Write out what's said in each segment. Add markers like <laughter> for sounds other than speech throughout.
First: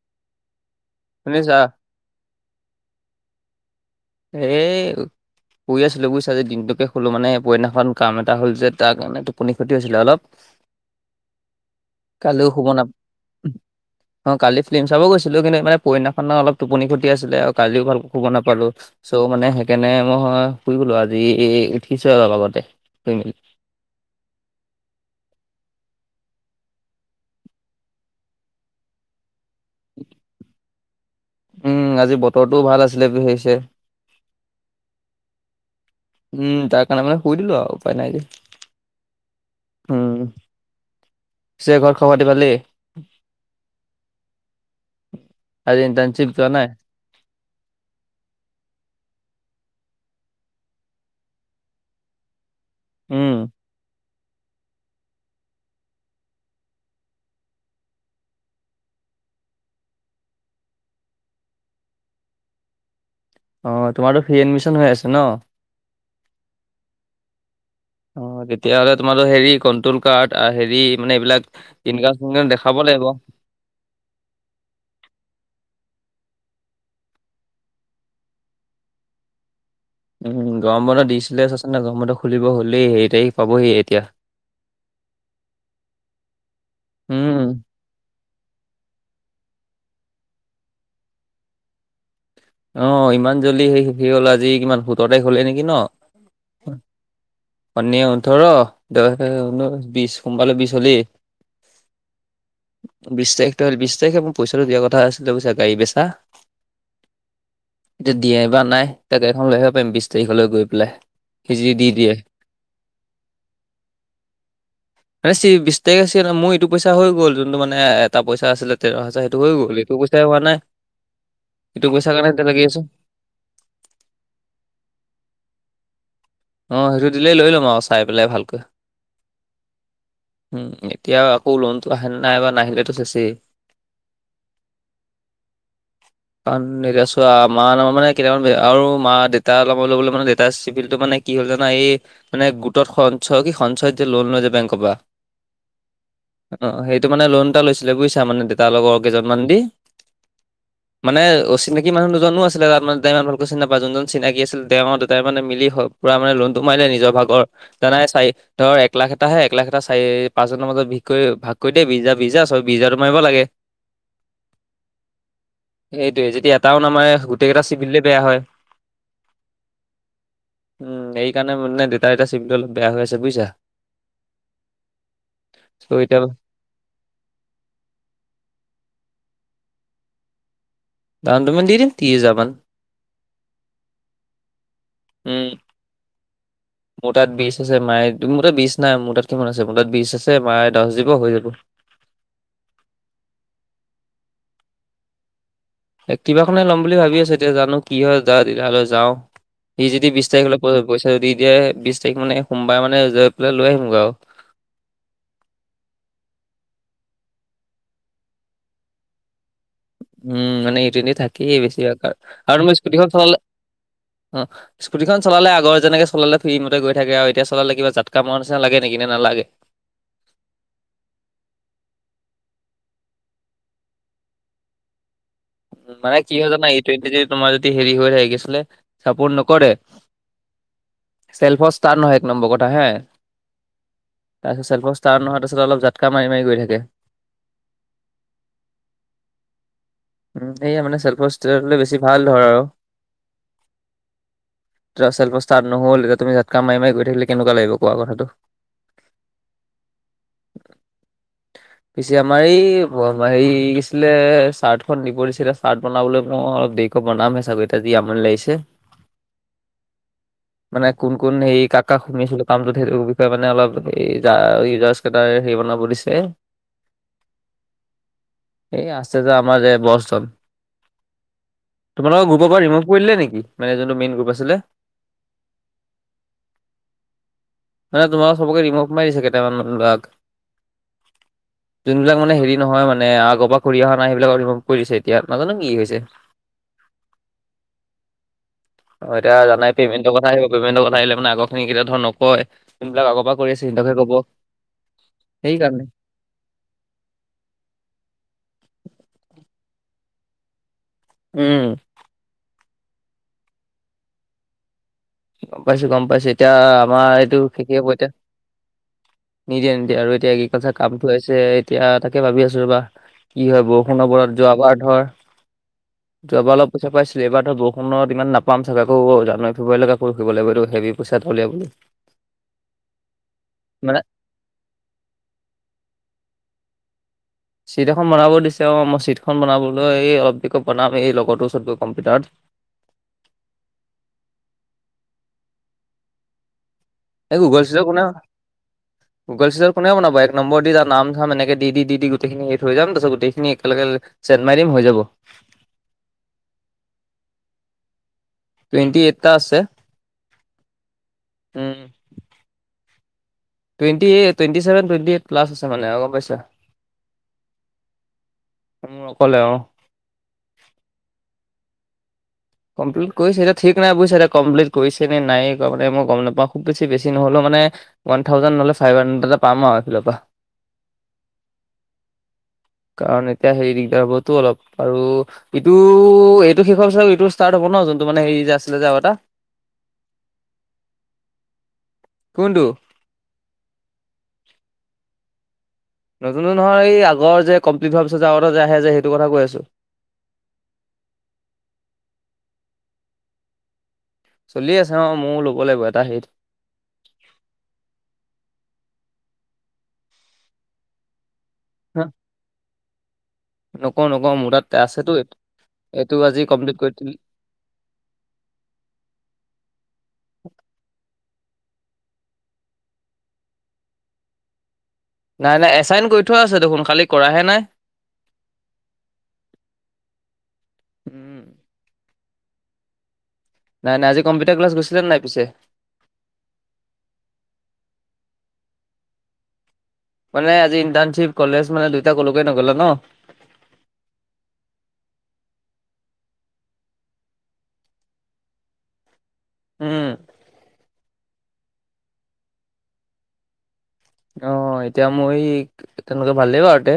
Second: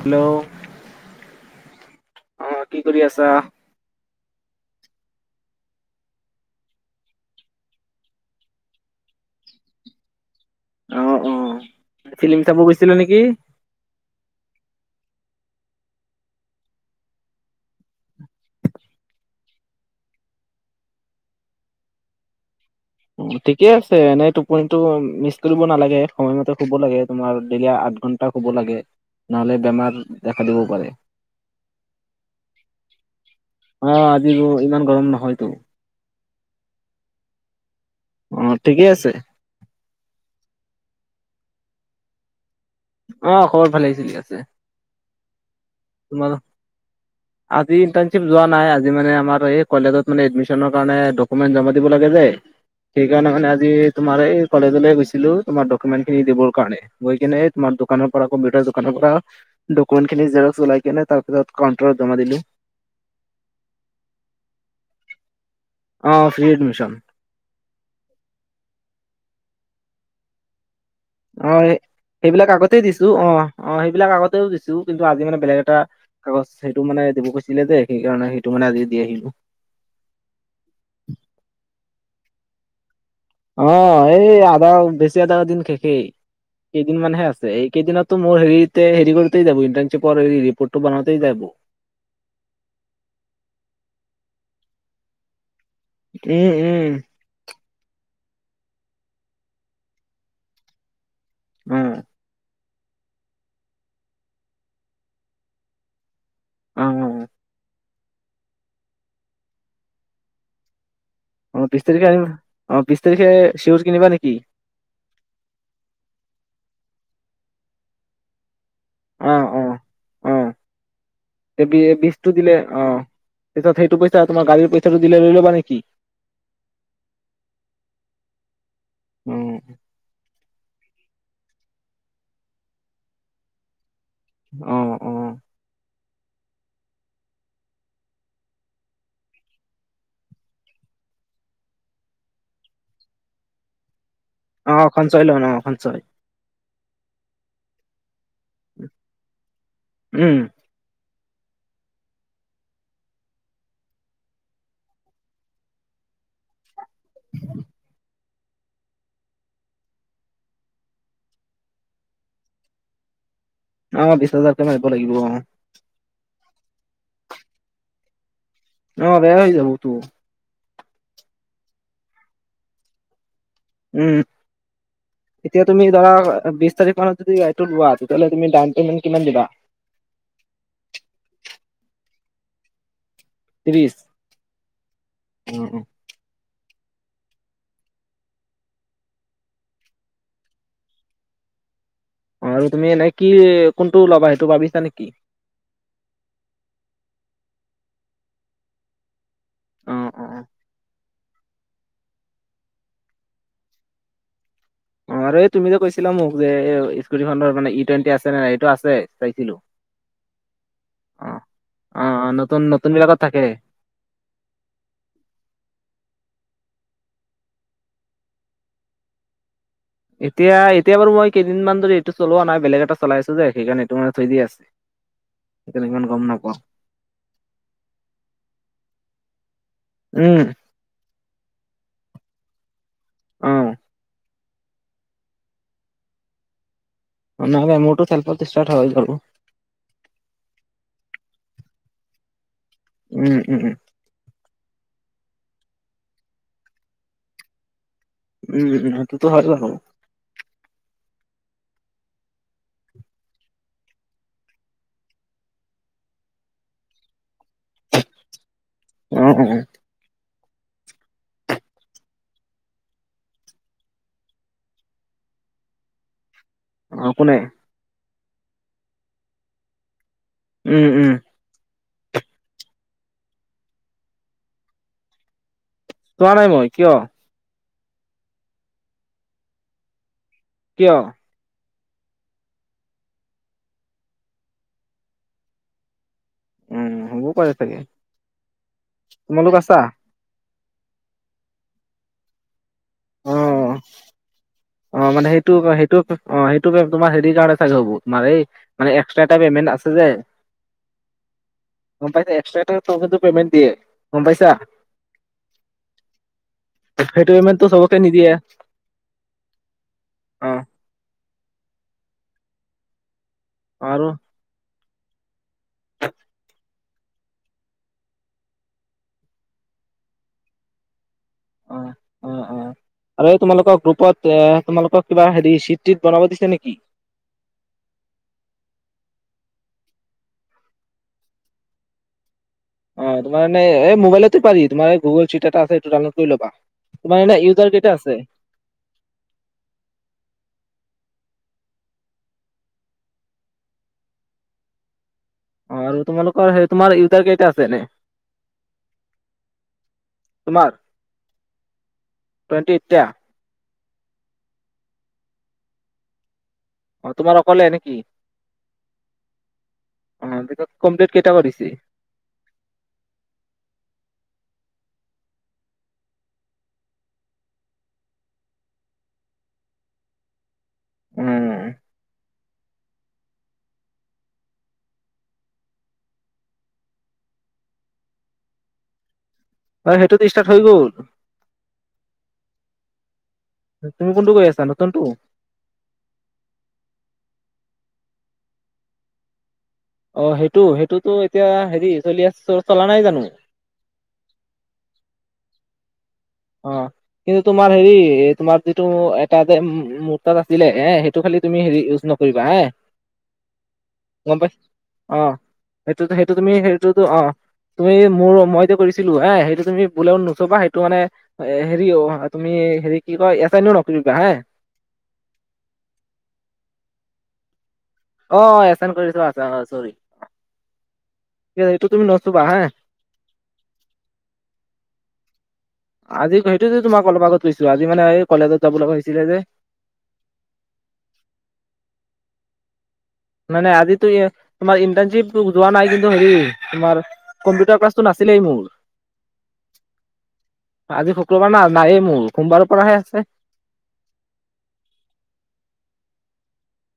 Hello? শুনিছা? অ' কি কৰি আছা? এই। শুই আছিলো বুইছা, আজি টিপটপকে শু'লো মানে পৰহি দিনাখন কাম এটা হ'ল যে তাৰ কাৰণে টোপনি ক্ষতি হৈছিলে অলপ। অ অ ফিল্ম কালিও চাব শুব নাপ গৈছিলা নেকি? অ, কালি ফিল্ম চাব গৈছিলো, কিন্তু মানে পয়হি দিনাখনৰ অলপ টোপনি খটি আছিলে আৰু কালিও ভালকে শুব নাপালো। চ, মানে সেইকাৰণে মই শুই গলোঁ আজি উঠিছোহে অলপ আগতে। শুই মেলি <unintelligible> ঠিকে আছে, এনেই টোপনটো মিচ কৰিব নালাগে, সময়মতে শুব লাগে, তোমাৰ দেইলি আঠ ঘণ্টা শুব লাগে। নহ'লে বেমাৰ দেখা দিবও পাৰে। উম, আজি বতৰটোও ভাল আছিলে। <inaudible> অ, আজি ৰ, ইমান গৰম নহয়তো। উম, তাৰ কাৰণে মানে শুই দিলো আৰু উপায় নাই যে। অ ঠিকে আছে উম, পিছে ঘৰত খবৰ-খাতি ভালেই? অ, খবৰ ভালেই <unintelligible> আজি ইন্টানচিপ যোৱা নাই? আজি ইন্টানচিপ যোৱা নাই, আজি মানে আমাৰ কলেজত মানে এডমিছনৰ কাৰণে ডকুমেণ্ট জমা দিব লাগে যে, সেইকাৰণে উম মানে আজি তোমাৰ এই কলেজলৈ গৈছিলো, তোমাৰ ডকুমেণ্ট খিনি দিবৰ কাৰণে। গৈ কিনে তোমাৰ দোকানৰ পৰা কম্পিউটাৰ দোকানৰ পৰা, ডকুমেণ্ট খিনি জেৰ ওলাই কেনে তাৰপাছত কাউণ্টাৰত জমা দিলো। অ, তোমাৰো ফ্ৰী এডমিশ্যন হৈ আছে ন? অ, ফ্ৰী এডমিশ্যন। অ, তেতিয়াহ'লে তোমালে হেৰি কণ্ট্ৰল কাৰ্ড, হেৰি মানে এইবিলাক অ সেইবিলাক ইনকাম-চিনকাম আগতে দেখাব দিছো লাগিব। অ অ, সেইবিলাক আগতেও দিছো, কিন্তু আজি মানে বেলেগ এটা কাগজ সেইটো মানে দিব কৈছিলে যে, সেইকাৰণে সেইটো মানে আজি দি আহিলো। উম, গৰম বন্ধ দিছিলে চাচোন, গৰম বন্ধ খুলিব হ'লেই হেইতেই অ, এই আধা বেছি আদা দিন শেষেই, কেইদিন মানহে আছে উম এই। কেইদিনতো মোৰ হেৰিতে হেৰি, কৰিতে যাব, ইন্টানচিপৰ ৰিপৰ্টো বনাওঁতে যাব। অ, ইমান জল্দি সেই শেষ হ'ল আজি কিমান, সোতৰ তাৰিখ হ'লে নেকি ন? উম, উম, শণিয়ে ওঠৰ, দে ঊনৈশ, বিশ সোমবাৰে বিশ হ'লেই। উম, বিশ তাৰিখটোৰ বিশ তাৰিখে মোৰ পইচাটো দিয়া কথা আছিলে গাড়ী বেচা। <unintelligible> এতিয়া দিয়ে বা নাই, তেতিয়া গাড়ীখন লৈ আহিব পাৰিম, বিশ তাৰিখলৈ গৈ পেলাই। সি অ, যদি বিশ দি তাৰিখে দিয়ে। অ, বিশ তাৰিখে চিউজ কিনিবা নেকি? <inaudible> বিশ আছিল, মোৰ এইটো পইচা হৈ গ'ল, যোনটো মানে এটা পইচা আছিলে। <inaudible> এইটো পইচাই হোৱা নাই। ইটো এই পইচাৰ কাৰণে বিছটো এতিয়া দিলে লাগি আছো অ, তাৰছত সেইটো পইচা তোমাৰ গাড়ীৰ পইচাটো দিলে লৈ ল'বা নেকি? অ, সেইটো দিলেই লৈ ল'ম আৰু চাই পেলাই ভালকৈ। উম, উম, এতিয়া আকৌ লোনটো আহে নে নাই বা নাহিলেটো চেচেই। অ, অ, <inaudible> কাৰণ, এতিয়া চোৱা মা নামৰ মানে কেইটামান বেয়া আৰু মা, দেতা নামত ল'বলে মানে দেতাৰ চিভিলটো মানে কি হ'ল জানা এই, মানে গোটত সঞ্চয় কি সঞ্চয়ত যে, লোন লৈ যে বেংকৰ অ', পৰা সঞ্চয় লোন, অ', সঞ্চয়। অ', সেইটো মানে লোন এটা লৈছিলে বুইছা মানে দেতাৰ লগৰ কেইজনমান দি। উম মানে অচিনাকি মানুহ দুজনো আছিলে, তাত মানে তেওঁ ইমান ভালকে চিনি নেপায় যোনজন চিনাকি আছিল তেওঁ দেতাই মানে মিলি হ পোৰা মানে লোনটো মাৰিলে নিজৰ ভাগৰ, দাদাই চাই ধৰ একলাখ এটাহে, একলাখ এটা চাৰি পাঁচজনৰ মাজত ভিগ কৰি ভাগ কৰি দে, বিছ হাজাৰ, বিছ হাজাৰ চবে বিছ হাজাৰটো মাৰিব লাগে। অ', বিছ হাজাৰকে মাৰিব লাগিব অ'। সেইটোৱে, যদি এটাও নামাৰে, গোটেইকেইটা চিভিলে বেয়া হয়। অ', বেয়া হৈ যাবতো। উম, এই কাৰণে মানে দেউতা এটা <unintelligible> বেয়া হৈ আছে বুইছা। উম, এতিয়া তুমি চ' ধৰা এতিয়া বিছ তাৰিখ মানত যদি টো লোৱা, তেতিয়াহ'লে তুমি ডাউন পেমেণ্ট কিমান দিবা। ডাউন পেমেণ্ট দি দিম তিছ হাজাৰ মান। ত্ৰিশ উম। অ মোৰ তাত বিচ আছে, মায়ে মোৰ তাত বিজ নাই, মোৰ তাত কিমান আছে, মোৰ তাত বিচ আছে, মায়ে দচ দিব হৈ যাব। অ', আৰু তুমি এনেই কি কোনটো ল'বা সেইটো ভাবিছা নিকি? এ কিবাখনে ল'ম বুলি ভাবি আছো, এতিয়া জানো কি হয় যা তেতিয়াহ'লে যাওঁ। সি অ যদি বিছ অ তাৰিখলে প-পইচা দি দিয়ে, বিছ তাৰিখ মানে সোমবাৰ মানে গৈ পেলাই লৈ আহিমগৈ আৰু। অ', আৰু এই তুমি যে কৈছিলা মোক যে এই স্কুটিখনৰ মানে ই টুৱেণ্টি আছে নে নাই, এইটো আছে চাইছিলোঁ। উম, মানে ই টুৱেন্টি থাকেই বেছিভাগ অ আৰু, অ নতুন আৰু মই নতুন স্কুটিখন বিলাকত চলালে, থাকে। অ'। স্কুটিখন চলালে আগৰ যেনেকে চলালে ফ্ৰী মতে গৈ থাকে আৰু এতিয়া চলালে কিবা জাতকা মৰা নিচিনা লাগে নেকি নে নালাগে। এতিয়া, এতিয়া বাৰু মই কেইদিনমান ধৰি এইটো চলোৱা নাই, বেলেগ এটা চলাই আছো যে, সেইকাৰণে এইটো মানে থৈ দিয়া আছে। <unintelligible> সেইকাৰণে উম, ইমান মানে গম কি হয় নাপাওঁ জানা ই টুৱেন্টি দি তোমাৰ যদি হেৰি হৈ যায় কি আছিলে, চাপৰ্ট নকৰে। উম। চেল্ফৰ ষ্টাৰ্ট নহয় এক নম্বৰ কথা হে। অ'। তাৰপিছত ছেল্ফৰ ষ্টাৰ্ট নহয়, তাৰপিছত অলপ জাতকা মাৰি, মাৰি গৈ থাকে। <unintelligible> নহ'ব মোৰটো ছেল্ফত ষ্টাৰ্ট হৈ যাব। উম, সেইয়া মানে চেল্ফত ষ্টাৰ্ট হ'লে বেছি ভাল ধৰ আৰু। উম, উম, উম। <unintelligible> চেলফত ষ্টাৰ্ট নহ'ল, এতিয়া তুমি জাতকা মাৰি, মাৰি গৈ থাকিলে কেনেকুৱা লাগিব কোৱা কথাটো। উম, সেইটোতো হয় বাৰু। পিছে আমাৰ এই <unintelligible> হেৰি কি আছিলে, চাৰ্ট <unintelligible> দিব দিছিলে, ষ্টাৰ্ট বনাবলৈ মই অলপ দেৰিকৈ বনামহে ছাগৈ এতিয়া যি আমনি লাগিছে। অ', অ'। <unintelligible> মানে কোন, কোন হেৰি কাক, কাক শু <unintelligible> কামটোত সেইটোৰ বিষয়ে মানে অলপ <unintelligible> এটাই হেৰি বনাব দিছে। অ', কোনে। এই আছে যে আমাৰ যে বচজন। উম, উম। তোমালোকৰ গ্ৰুপৰ পৰা ৰিম'ভ কৰি দিলে নেকি, মানে যোনটো মেইন গ্ৰুপ আছিলে। চোৱা নাই মই, কিয়? মানে তোমালোক চবকে ৰিম'ভ মাৰি দিছে, কেইটামান ল'ৰাক। কিয়? যোনবিলাক মানে, সেৰি নহয় মানে, আগ পৰা কৰি অহা নাই, সেই বিলাক‌ক দিব। কৰিছে এতিয়া, নাজানোঁ কি হৈছে। উম, হ'বও পাৰে চাগে। অ' এতিয়া, তোমালোক জানাই আছা পেমেণ্ট। কথা আহিব, পেমেণ্ট কথা আহিলে মানে, আগৰ খিনি কেতিয়াও ধৰ, নকয়। যোনবিলাক আগ অ পৰা কৰি অ আছে, সেইবিলাকে ক'ব। অ মানে সেইটো সেইকাৰণে। সেইটো অ'! সেইটো তোমাৰ, সেৰি কাৰণে চাগে হ'ব, তোমাৰ এই মানে, এক্সট্ৰা এটা পেমেণ্ট আছে যে। উম! গম পাইছা? এক্সট্ৰা <unintelligible> কিন্তু, পেমেণ্ট দিয়ে। গম পাইছা? গম পাইছোঁ-গম পাইছোঁ। এতিয়া, আমাৰ সেইটো এইটো পেমেন্টটো শেষেই হ'ব চবকে এতিয়া। নিদিয়ে নিদিয়ে-নিদিয়ে। আৰু এতিয়া, অ এগ্ৰিকালচাৰ কামটো আহিছে। এতিয়া, তাকে ভাবি আছোঁ ৰ'বা। কি হয়, বৰষুণ আৰু বতৰত, যোৱাবাৰ ধৰ, যোৱাবাৰ অলপ, পইচা পাইছিলোঁ। এইবাৰ ধৰ, বৰষুণত ইমান নাপাম চাগে। আকৌ, জানুৱাৰী- ফেব্ৰুৱাৰীলৈকে কৈ ফুৰিব লাগিব, এইটো সেৰিত। পইচা থ'লে <unintelligible> অ' অ' অ'! আৰু এই, তোমালোকৰ মানে গ্ৰুপত এ, তোমালোকক কিবা সেৰি, চিট-টিত বনাব দিছে নেকি? চিট এখন বনাব দিছে, অ'! মই চিটখন বনাবলৈ, এই অলপ <unintelligible> বনাম, এই লগৰতো ওচৰত গৈ কম্পিউটাৰত। অ'! তোমাৰে এনে, এই, মোবাইলতো পাৰি। তোমাৰ গুগল চিট এটা আছে, ডউনলোড কৰি ল'বা। তোমাৰ এনে, এই গুগল ইউজাৰ চিটত কেইটা কোনে আছে? <inaudible> গুগল <unintelligible> কোনে বনাব? এক নম্বৰ দি যা, নাম-চাম এনেকে দি-দি গোটখিনি থৈ যাম। তাৰপিছত, গোটেইখিনি একেলগে চেন মাৰি দিম, হৈ যাব। অ'! আৰু তোমালোকৰ, সেই, তোমাৰ ইউজাৰ কেইটা আছে, এনে? টুৱেণ্টি এইটটা আছে। তোমাৰ <inaudible> উম। টুৱেণ্টি এইটটা? Twenty eight, twenty seven, twenty eight plus আছে মানে। গম পাইছা? অ'! তোমাৰ অকলে নেকি? মোৰ অকলে অ <unintelligible> অ' কমপ্লিট কেইটা কেইটা কৰিছে? কমপ্লিট কৰিছে। এ, ঠিক নাই, বুজিছে! এতিয়া, কমপ্লিট কৰিছে নে নাই মানে, মই গম নাপাওঁ। খুউব বেছি, বেছি নহ'লেও মানে, ওৱ থাউজেণ্ড নহ'লেও <unintelligible> এটা পাম আৰু এইফালৰ পৰা। উম। কাৰণ, এতিয়া সেই, দিগদাৰ হ'বতো অলপ। আৰু ইটো, এইটো শেষ হোৱাৰ পিছত, এইটো ষ্টাৰ্ট হ'ব ন'? যোনটো মানে, সেৰি যে আছিলে যে, আৰু এটা? অ'! সেইটো দি ষ্টাৰ্ট হৈ গ'ল। কোনটো? তুমি কোনটো কৰি আছা, নতুনটো? নতুনতো নহয়। এই, আগৰ যে, কমপ্লিট হোৱাৰ পিছত যে, আৰু এটা যে, আহে যে, সেইটো কথা কৈ আছোঁ। অ'! সেইটো, সেইটোতো এতিয়া, সেৰি চলি, আঁ চলা নাই জানোঁ? চলি আছে, অ'! মইয়ো ল'ব লাগিব, এটা সেৰিত। অ'! কিন্তু তোমাৰ সেৰি, তোমাৰ যিটো, এটা যে মোৰ তাত আছিলে, এইয়াই। তো খালি তুমি, সেৰি হা ইউজ নকৰিবা হা? নকওঁ নকওঁ গম পাই মোৰ তাত আছেতো <inaudible> অ'! এইটো সেইটোতো, এইটো সেইটো আজি তুমি কমপ্লিট কৰি সেইটোতো, দিলি অ'! তুমি মোৰ, মই যে কৰিছিলোঁ, হে! সেইটো তুমি ভুলেও নোচোবা। সেইটো মানে, সেৰি অ'! তুমি সেৰি, কি কয়! ইয়াতে এনেও নকৰিবা হা। নাই-নাই, এছাইন কৰি থোৱা আছে দেখোন, খালি কৰাহে নাই। অ অ এচাইন কৰি থোৱা আছে অ চৰি, উম। কিও এইটো তুমি নুচুবা হে। নাই নাই আজি কম্পিউটাৰ ক্লাছ গৈছিলা নাই পিছে? আজি সেইটো যে তোমাক অলপ আগত কৈছো আজি মানে এই কলেজত যাব লগা হৈছিলে যে। মানে আজি ইট্ণশ্বিপ কলেজ মানে দুইটা কলেকো নগলা ন। নাই নাই আজিতো ই তোমাৰ ইণ্টাৰ্ণশ্বিপ যোৱা নাই কিন্তু হেৰি তোমাৰ কম্পিউটাৰ ক্লাছটো নাছিলেই মোৰ। উম। আজি শুক্ৰবাৰ না নায়ে মোৰ। সোমবাৰৰ পৰাহে আছে। অ এতিয়া মই তেনেকে ভালেই বাৰুতে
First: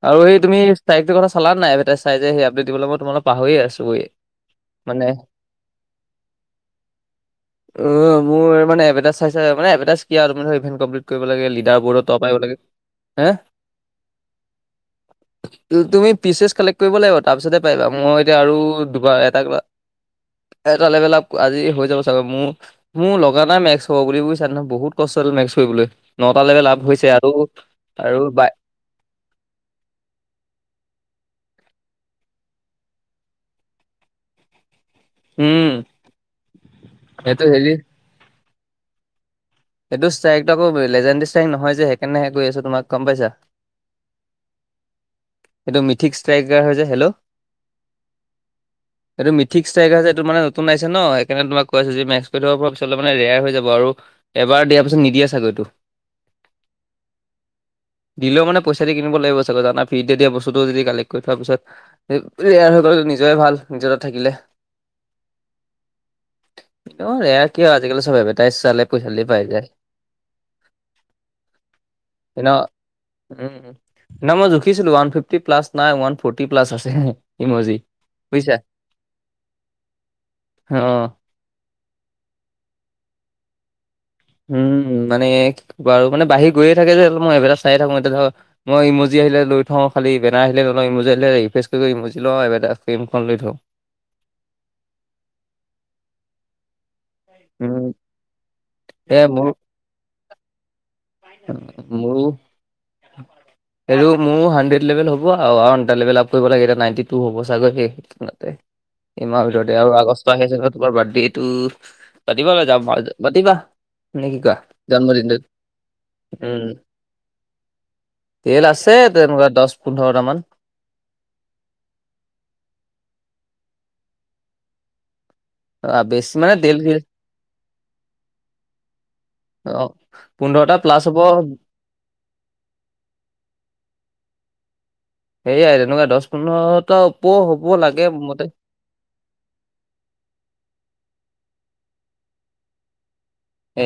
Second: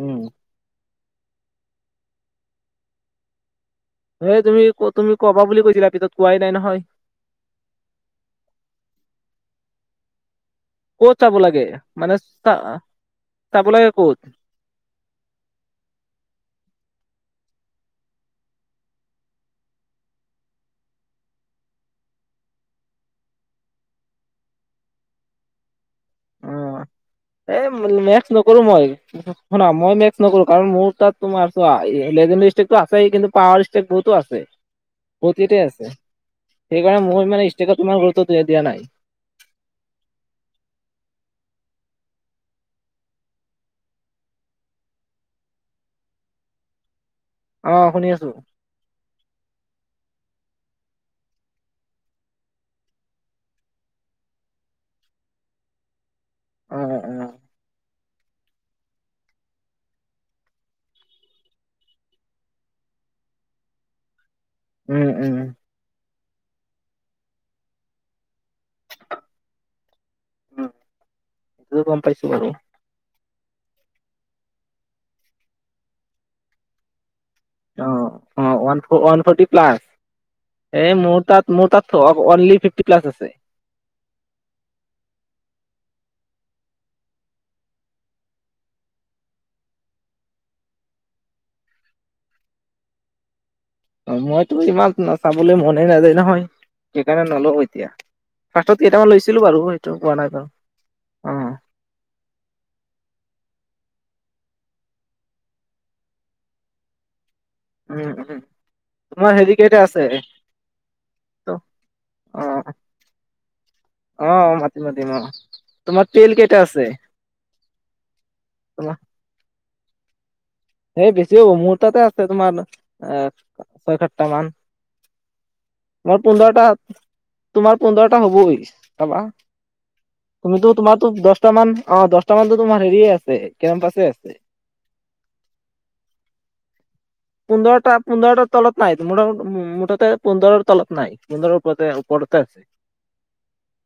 উম আৰু সেই তুমি তাৰিখটো কথা চলা নাই? চাই যে সেই আপডেট দিব মই তোমাক পাহৰি আছো <unintelligible> এ তুমি ক তুমি ক'বা বুলি কৈছিলা। পিছত কোৱাই নাই নহয়। অ মোৰ মানে এভেটাইজ চাই চাই মানে এভাৰটাইজ কি আৰু <unintelligible> ক'ত চাব লাগে লিডাৰব বোৰৰ মানে টপ চা <unintelligible> হে চাব লাগে ক'ত তুমি পিচেছ কালেক্ট কৰিব লাগিব তাৰপিছতে পাৰিবা। মই এতিয়া আৰু দুবাৰ এটা এটা লেভেলা আজি হৈ যাব চা গৈ। মোৰ মোৰ লগা নাই মেক্স হ'ব বুলি কৈছে। <unintelligible> বহুত কষ্ট আছিল মেক্স কৰিবলৈ। নটা অ লেভেল আপ হৈছে আৰু এই আৰু মেক্স বাই নকৰো মই। শুনা মই মেক্স নকৰো কাৰণ মোৰ তাত তোমাৰ চাৱা লেজেণ্ডাৰি ষ্টেকটো আছে কিন্তু পাৱাৰ ষ্টেক বহুতো আছে। <inaudible> বহুত কেইটাই উম আছে। সেইকাৰণে মই সেইটো মানে হেৰি ষ্টেক তোমাৰ গুৰুত্ব দিয়া নাই। এইটো ষ্টাইকটো আকৌ পৰিলে। লেজেণ্ড ষ্টাইক নহয় যে সেইকাৰণেহে কৈ আছো তোমাৰ গম পাইছা। সেইটো মিথিক ষ্ট্ৰাই হৈছে। হেল্ল! অ শুনি আছো। <inaudible> এইটো মিথিক ষ্ট্ৰাইক আছে এইটো মানে নতুন আছে ন সেই কাৰণে তোমাক কৈ আছো যে মেক্স কৰি থব পৰা পিছত মানে ৰেয়াৰ হৈ যাব আৰু এবাৰ দিয়াৰ পিছত নিদিয়ে চাগে এইটো। উম উম। দিলেও মানে পইচা দি কিনিব লাগিব চাগৈ জানা ফিট তেতিয়া বস্তুটো যদি কালেক্ট কৰি থোৱাৰ পিছত ৰেয়াৰ হৈ গ'ল নিজে ভাল নিজৰ তাত থাকিলে। উম উম। অ ৰেয়াৰ কিয় আজিকালি চব এভাৰটাইজ চালে পইচা দিলে পাই যায়। উম এইটো গম পাইছো বাৰু। উ নাই মই জুখিছিলো। ওৱান ফিফটি প্লাছ নাই ওৱান ফৰ্টি প্লাছ আছে। ইমজি অ অ বুজিছা ওৱান ওৱান ফৰ্টি প্লাছ। অ এই মোৰ তাত মোৰ তাত অফ অনলি ফিফটি প্লাছ আছে। উম মানে কি আৰু। মানে বাহি গৈয়ে থাকে যে মই এডভাদেছ চাইয়ে থাকো এতিয়া ধৰ মই ইমজি আহিলে লৈ থওঁ খালি ইভেদা আহিলে লৈ লওঁ ইমজি আহিলে ৰিফ্ৰেচ কৰি ইমজি ল এবমখন লৈ থওঁ। অ মইতো ইমান চাবলৈ মনেই নাযায় নহয়। সেইকাৰণে নলোও উম এতিয়া। ফাৰ্ষ্টত কেইটামান এ লৈছিলো মোৰ বাৰু সেইটো পোৱা নাই বাৰু। মোৰো এইটো মোৰ হাড্ৰেড লেভেল হ'ব আৰু এটা লেভেলপ কৰিব লাগে এতিয়া নাইনটি টো হ'ব চাগৈ সেই উম উম কেইদিনতে। তোমাৰ এইমাহৰ হেৰি কেইটা ভিতৰতে আৰু আছে আগষ্ট মাহ তোমাৰ বাৰ্থডেটো অ পাতিব যাম <unintelligible> পাতিবা নে অ কি কোৱা মাতিম মাতিম অ জন্মদিনটোত। তোমাৰ তেল কেইটা উম আছে তেল আছে তোমাৰ তেনেকুৱা দহ পোন্ধৰটামান। সেই বেছি হ'ব। মোৰ তাতে আছে তোমাৰ আহ ছয়-সাতটা মান। আ, মোৰ বেছি মানে পোন্ধৰটা তেল কি তোমাৰ পোন্ধৰটা হ'বই চাবা। অ পোন্ধৰটা তুমিতো প্লাছ তোমাৰতো হ'ব দহটা মান অ দহটা মানতো তোমাৰ হেৰিয় আছে কেম্পাছে আছে। সেয়াই তেনেকুৱা দহ পোন্ধৰটা ওপৰ হ'ব পোন্ধৰটা লাগে মোৰ মতে পোন্ধৰটাৰ তলত নাই মোৰ মোৰ তাতে পোন্ধৰৰ তলত নাই পোন্ধৰ উপৰতে আছে।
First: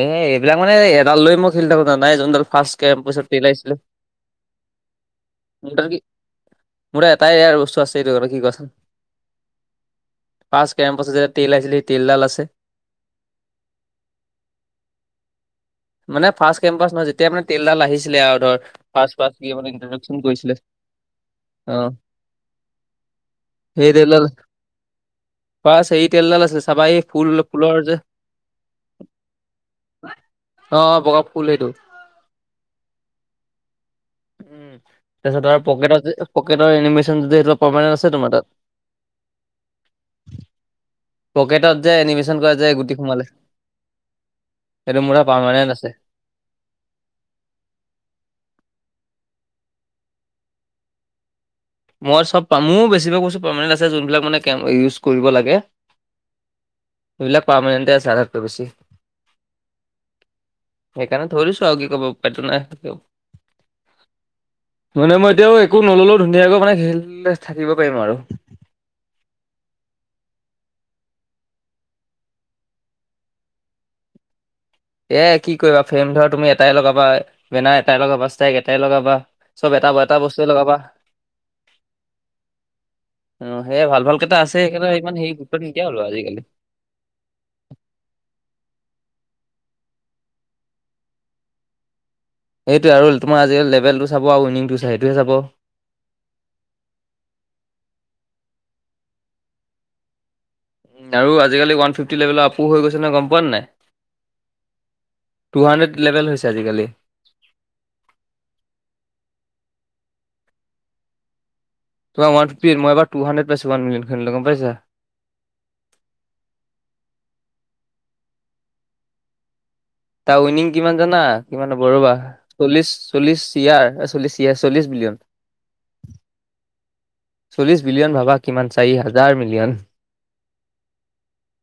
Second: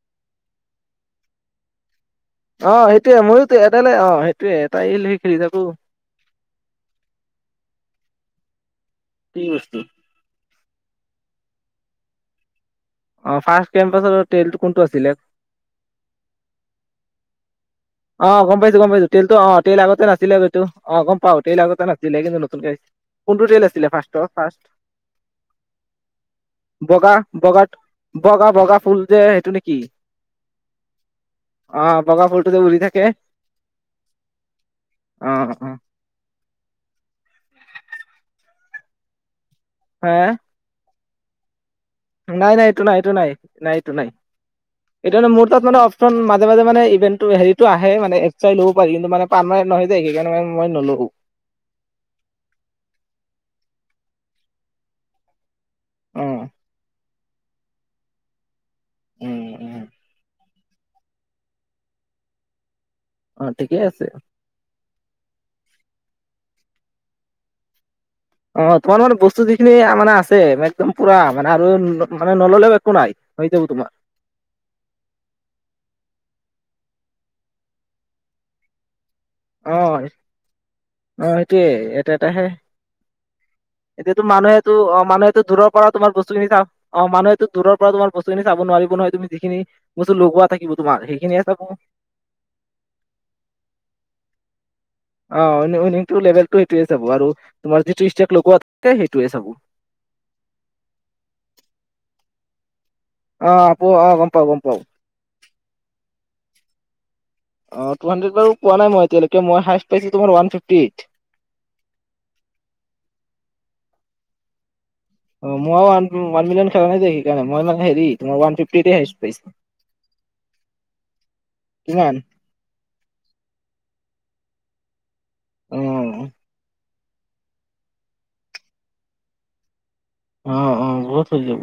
এ এইবিলাক মানে এডাল লৈ মই খেলি থাকো। যানাই যোনডাল ফাৰ্ষ্ট অ' সেইটোয়ে কেম্পাছত তেল মইয়োতো আহিছিলে এডালে আহ সেইটোয়ে এটাই লৈ খেলি থাকো। মোৰ তাত কি মোৰ এটাই আৰু বস্তু আছে এইটো কি কোৱাচোন? কি বস্তু? পাঁচ কেম্প আছে যে তিলাইছিলি তিলদাল আছে। অ' ফাৰ্ষ্ট কেম্পাত তেল কোনটো আছিলে। মানে ফাৰ্ষ্ট কেম্পাছ নহয় যেতিয়া মানে তেলডাল আহিছিলে। আৰু অ' ধৰ গ'ম পাইছো গ'ম পাইছো ফাৰ্ষ্ট তেলটো ফাৰ্ষ্ট কি অ' মানে তেল আগতে ইন্ট্ৰডাকচন নাছিলে। কৰিছিলে সেইটো অ' গ'ম পাওঁ তেল অ আগতে নাছিলে কিন্তু নতুনকে আহিছে। কোনটো তেল আছিলে ফাৰ্ষ্টত ফাৰ্ষ্ট। ফাৰ্ষ্ট হেৰি তেলডাল আছিলে চাবা এই বগা ফুল বগাত ফুলৰ যে বগা বগা ফুল যে সেইটো নেকি? অ' বগা ফুল সেইটো। অ বগা ফলটো যে উৰি থাকে। উম, অ তাৰ পিছত আৰু অ পকে পকেটৰ এনিমেশ্যনটো যে সেইটো পাৰমানেণ্ট আছে তোমাৰ তাত? হা' পকেটত যে এনিমেশ্যন নাই কৰা নাই যে এইটো নাই গুটি এইটো সোমালে নাই নাই এইটো নাই। সেইটো এইটো মানে মোৰ তাত পাৰ্মানেণ্ট মানে আছে অপশ্যন মা মাজে মাজে মানে ইভেণ্টো হেৰিটো আহে মানে এক চাই ল'ব পাৰি। কিন্তু মানে পাৰ্মানেণ্ট নহয় যে সেইকাৰণে মে মই নলওঁ। মই চব পাম, মোৰ বেছিভাগ বস্তু পাৰ্মানেণ্ট আছে। যোনবিলাক মানে কেম্প ইউজ কৰিব লাগে। উম। সেইবিলাক পাৰ্মেনেন্তে আছে আধতকে বেছি। উম, উম। সেইকাৰণে থৈ দিছো আৰু কি ক'ব উপাইটো নাই। অ' ঠিকেই আছে। মানে মই এতিয়াও একো ন'ললেও ধুনীয়াকৈ মানে হেল্পলৈ থাকিব পাৰিম আৰু। অ' তোমাৰ লগত বস্তু যিখিনি মানে আছে একদম পুৰা মানে আৰু মানে নল'লেও একো নাই। হৈ যাব তোমাৰ। এয়াই কি কৰিবা ফ্ৰেম ধৰা তুমি এটাই লগাবা বেনাৰ এটাই লগাবা ষ্টাইক এটাই লগাবা। চব অ' এটা হয় এটা বস্তুৱে লগাবা অ' সেইটোয়ে এটা এটাহে। অ সেয়ে ভাল ভাল এতিয়াতো কেইটা আছে মানুহেটো সেইকাৰণে অ' ইমান হেৰি মানুহেতো গুৰুত্ব দূৰৰ নিদিয়া পৰা হলো তোমাৰ আজিকালি বস্তুখিনি চাওঁ। অ' মানুহেতো দূৰৰ পৰা তোমাৰ বস্তুিখিনি চাব নোৱাৰিব নহয়। তুমি যিখিনি বস্তু লগোৱা থাকিব তোমাৰ সেইখিনিহে চাব। সেইটোয়ে আৰু তোমাৰ আজিকালি লেভেল টো চাব আৰু উইনিং টো চাই। সেইটোহে চাব অ' উইনিং টো লেবেলটো সেইটোৱে চাব আৰু তোমাৰ যিটো ষ্টেগ লগোৱা থাকে সেইটোৱে চাব। আৰু আজিকালি ওৱান ফিফটি লেভেল আপো হৈ গৈছে নহয় গ'ম পোৱা? নাই অ' আপো গ'ম পাওঁ গ'ম পাওঁ। টু হাণ্ড্ৰেড লেভেল হৈছে আজিকালি। অ' টু হাণ্ড্ৰেদ বাৰু পোৱা নাই এতিয়ালৈকে, মই হায়েষ্ট পাইছো তোমাৰ ওৱান ফিফটি এইট। তোমাৰ ৱান ফিফটি এইট, মই এইবাৰ টু হাণ্ড্ৰেড পাইচো ৱান মিলিয়ন খেলোতে গ'ম পাইছা। অ' মই ওৱান ৱান মিলিয়ন খেলা নাই যে, সেইকাৰণ মই মানে হেৰি তোমাৰ ওৱান ফিফটি এইটে পাইছো হাইয়েষ্ট। তাৰ উইনিং কিমান জানা? কিমান হ'ব ৰ'বা চল্লিছ, চল্লিছ চি আৰ, এ-চলি-চিআৰ, চল্লিছ বিলিয়ন। অ', চল্লিছ বিলিয়ন ভাবা কিমান, চাৰি হাজাৰ মিলিয়ন। অ'-অ', বহুত হৈ যাব।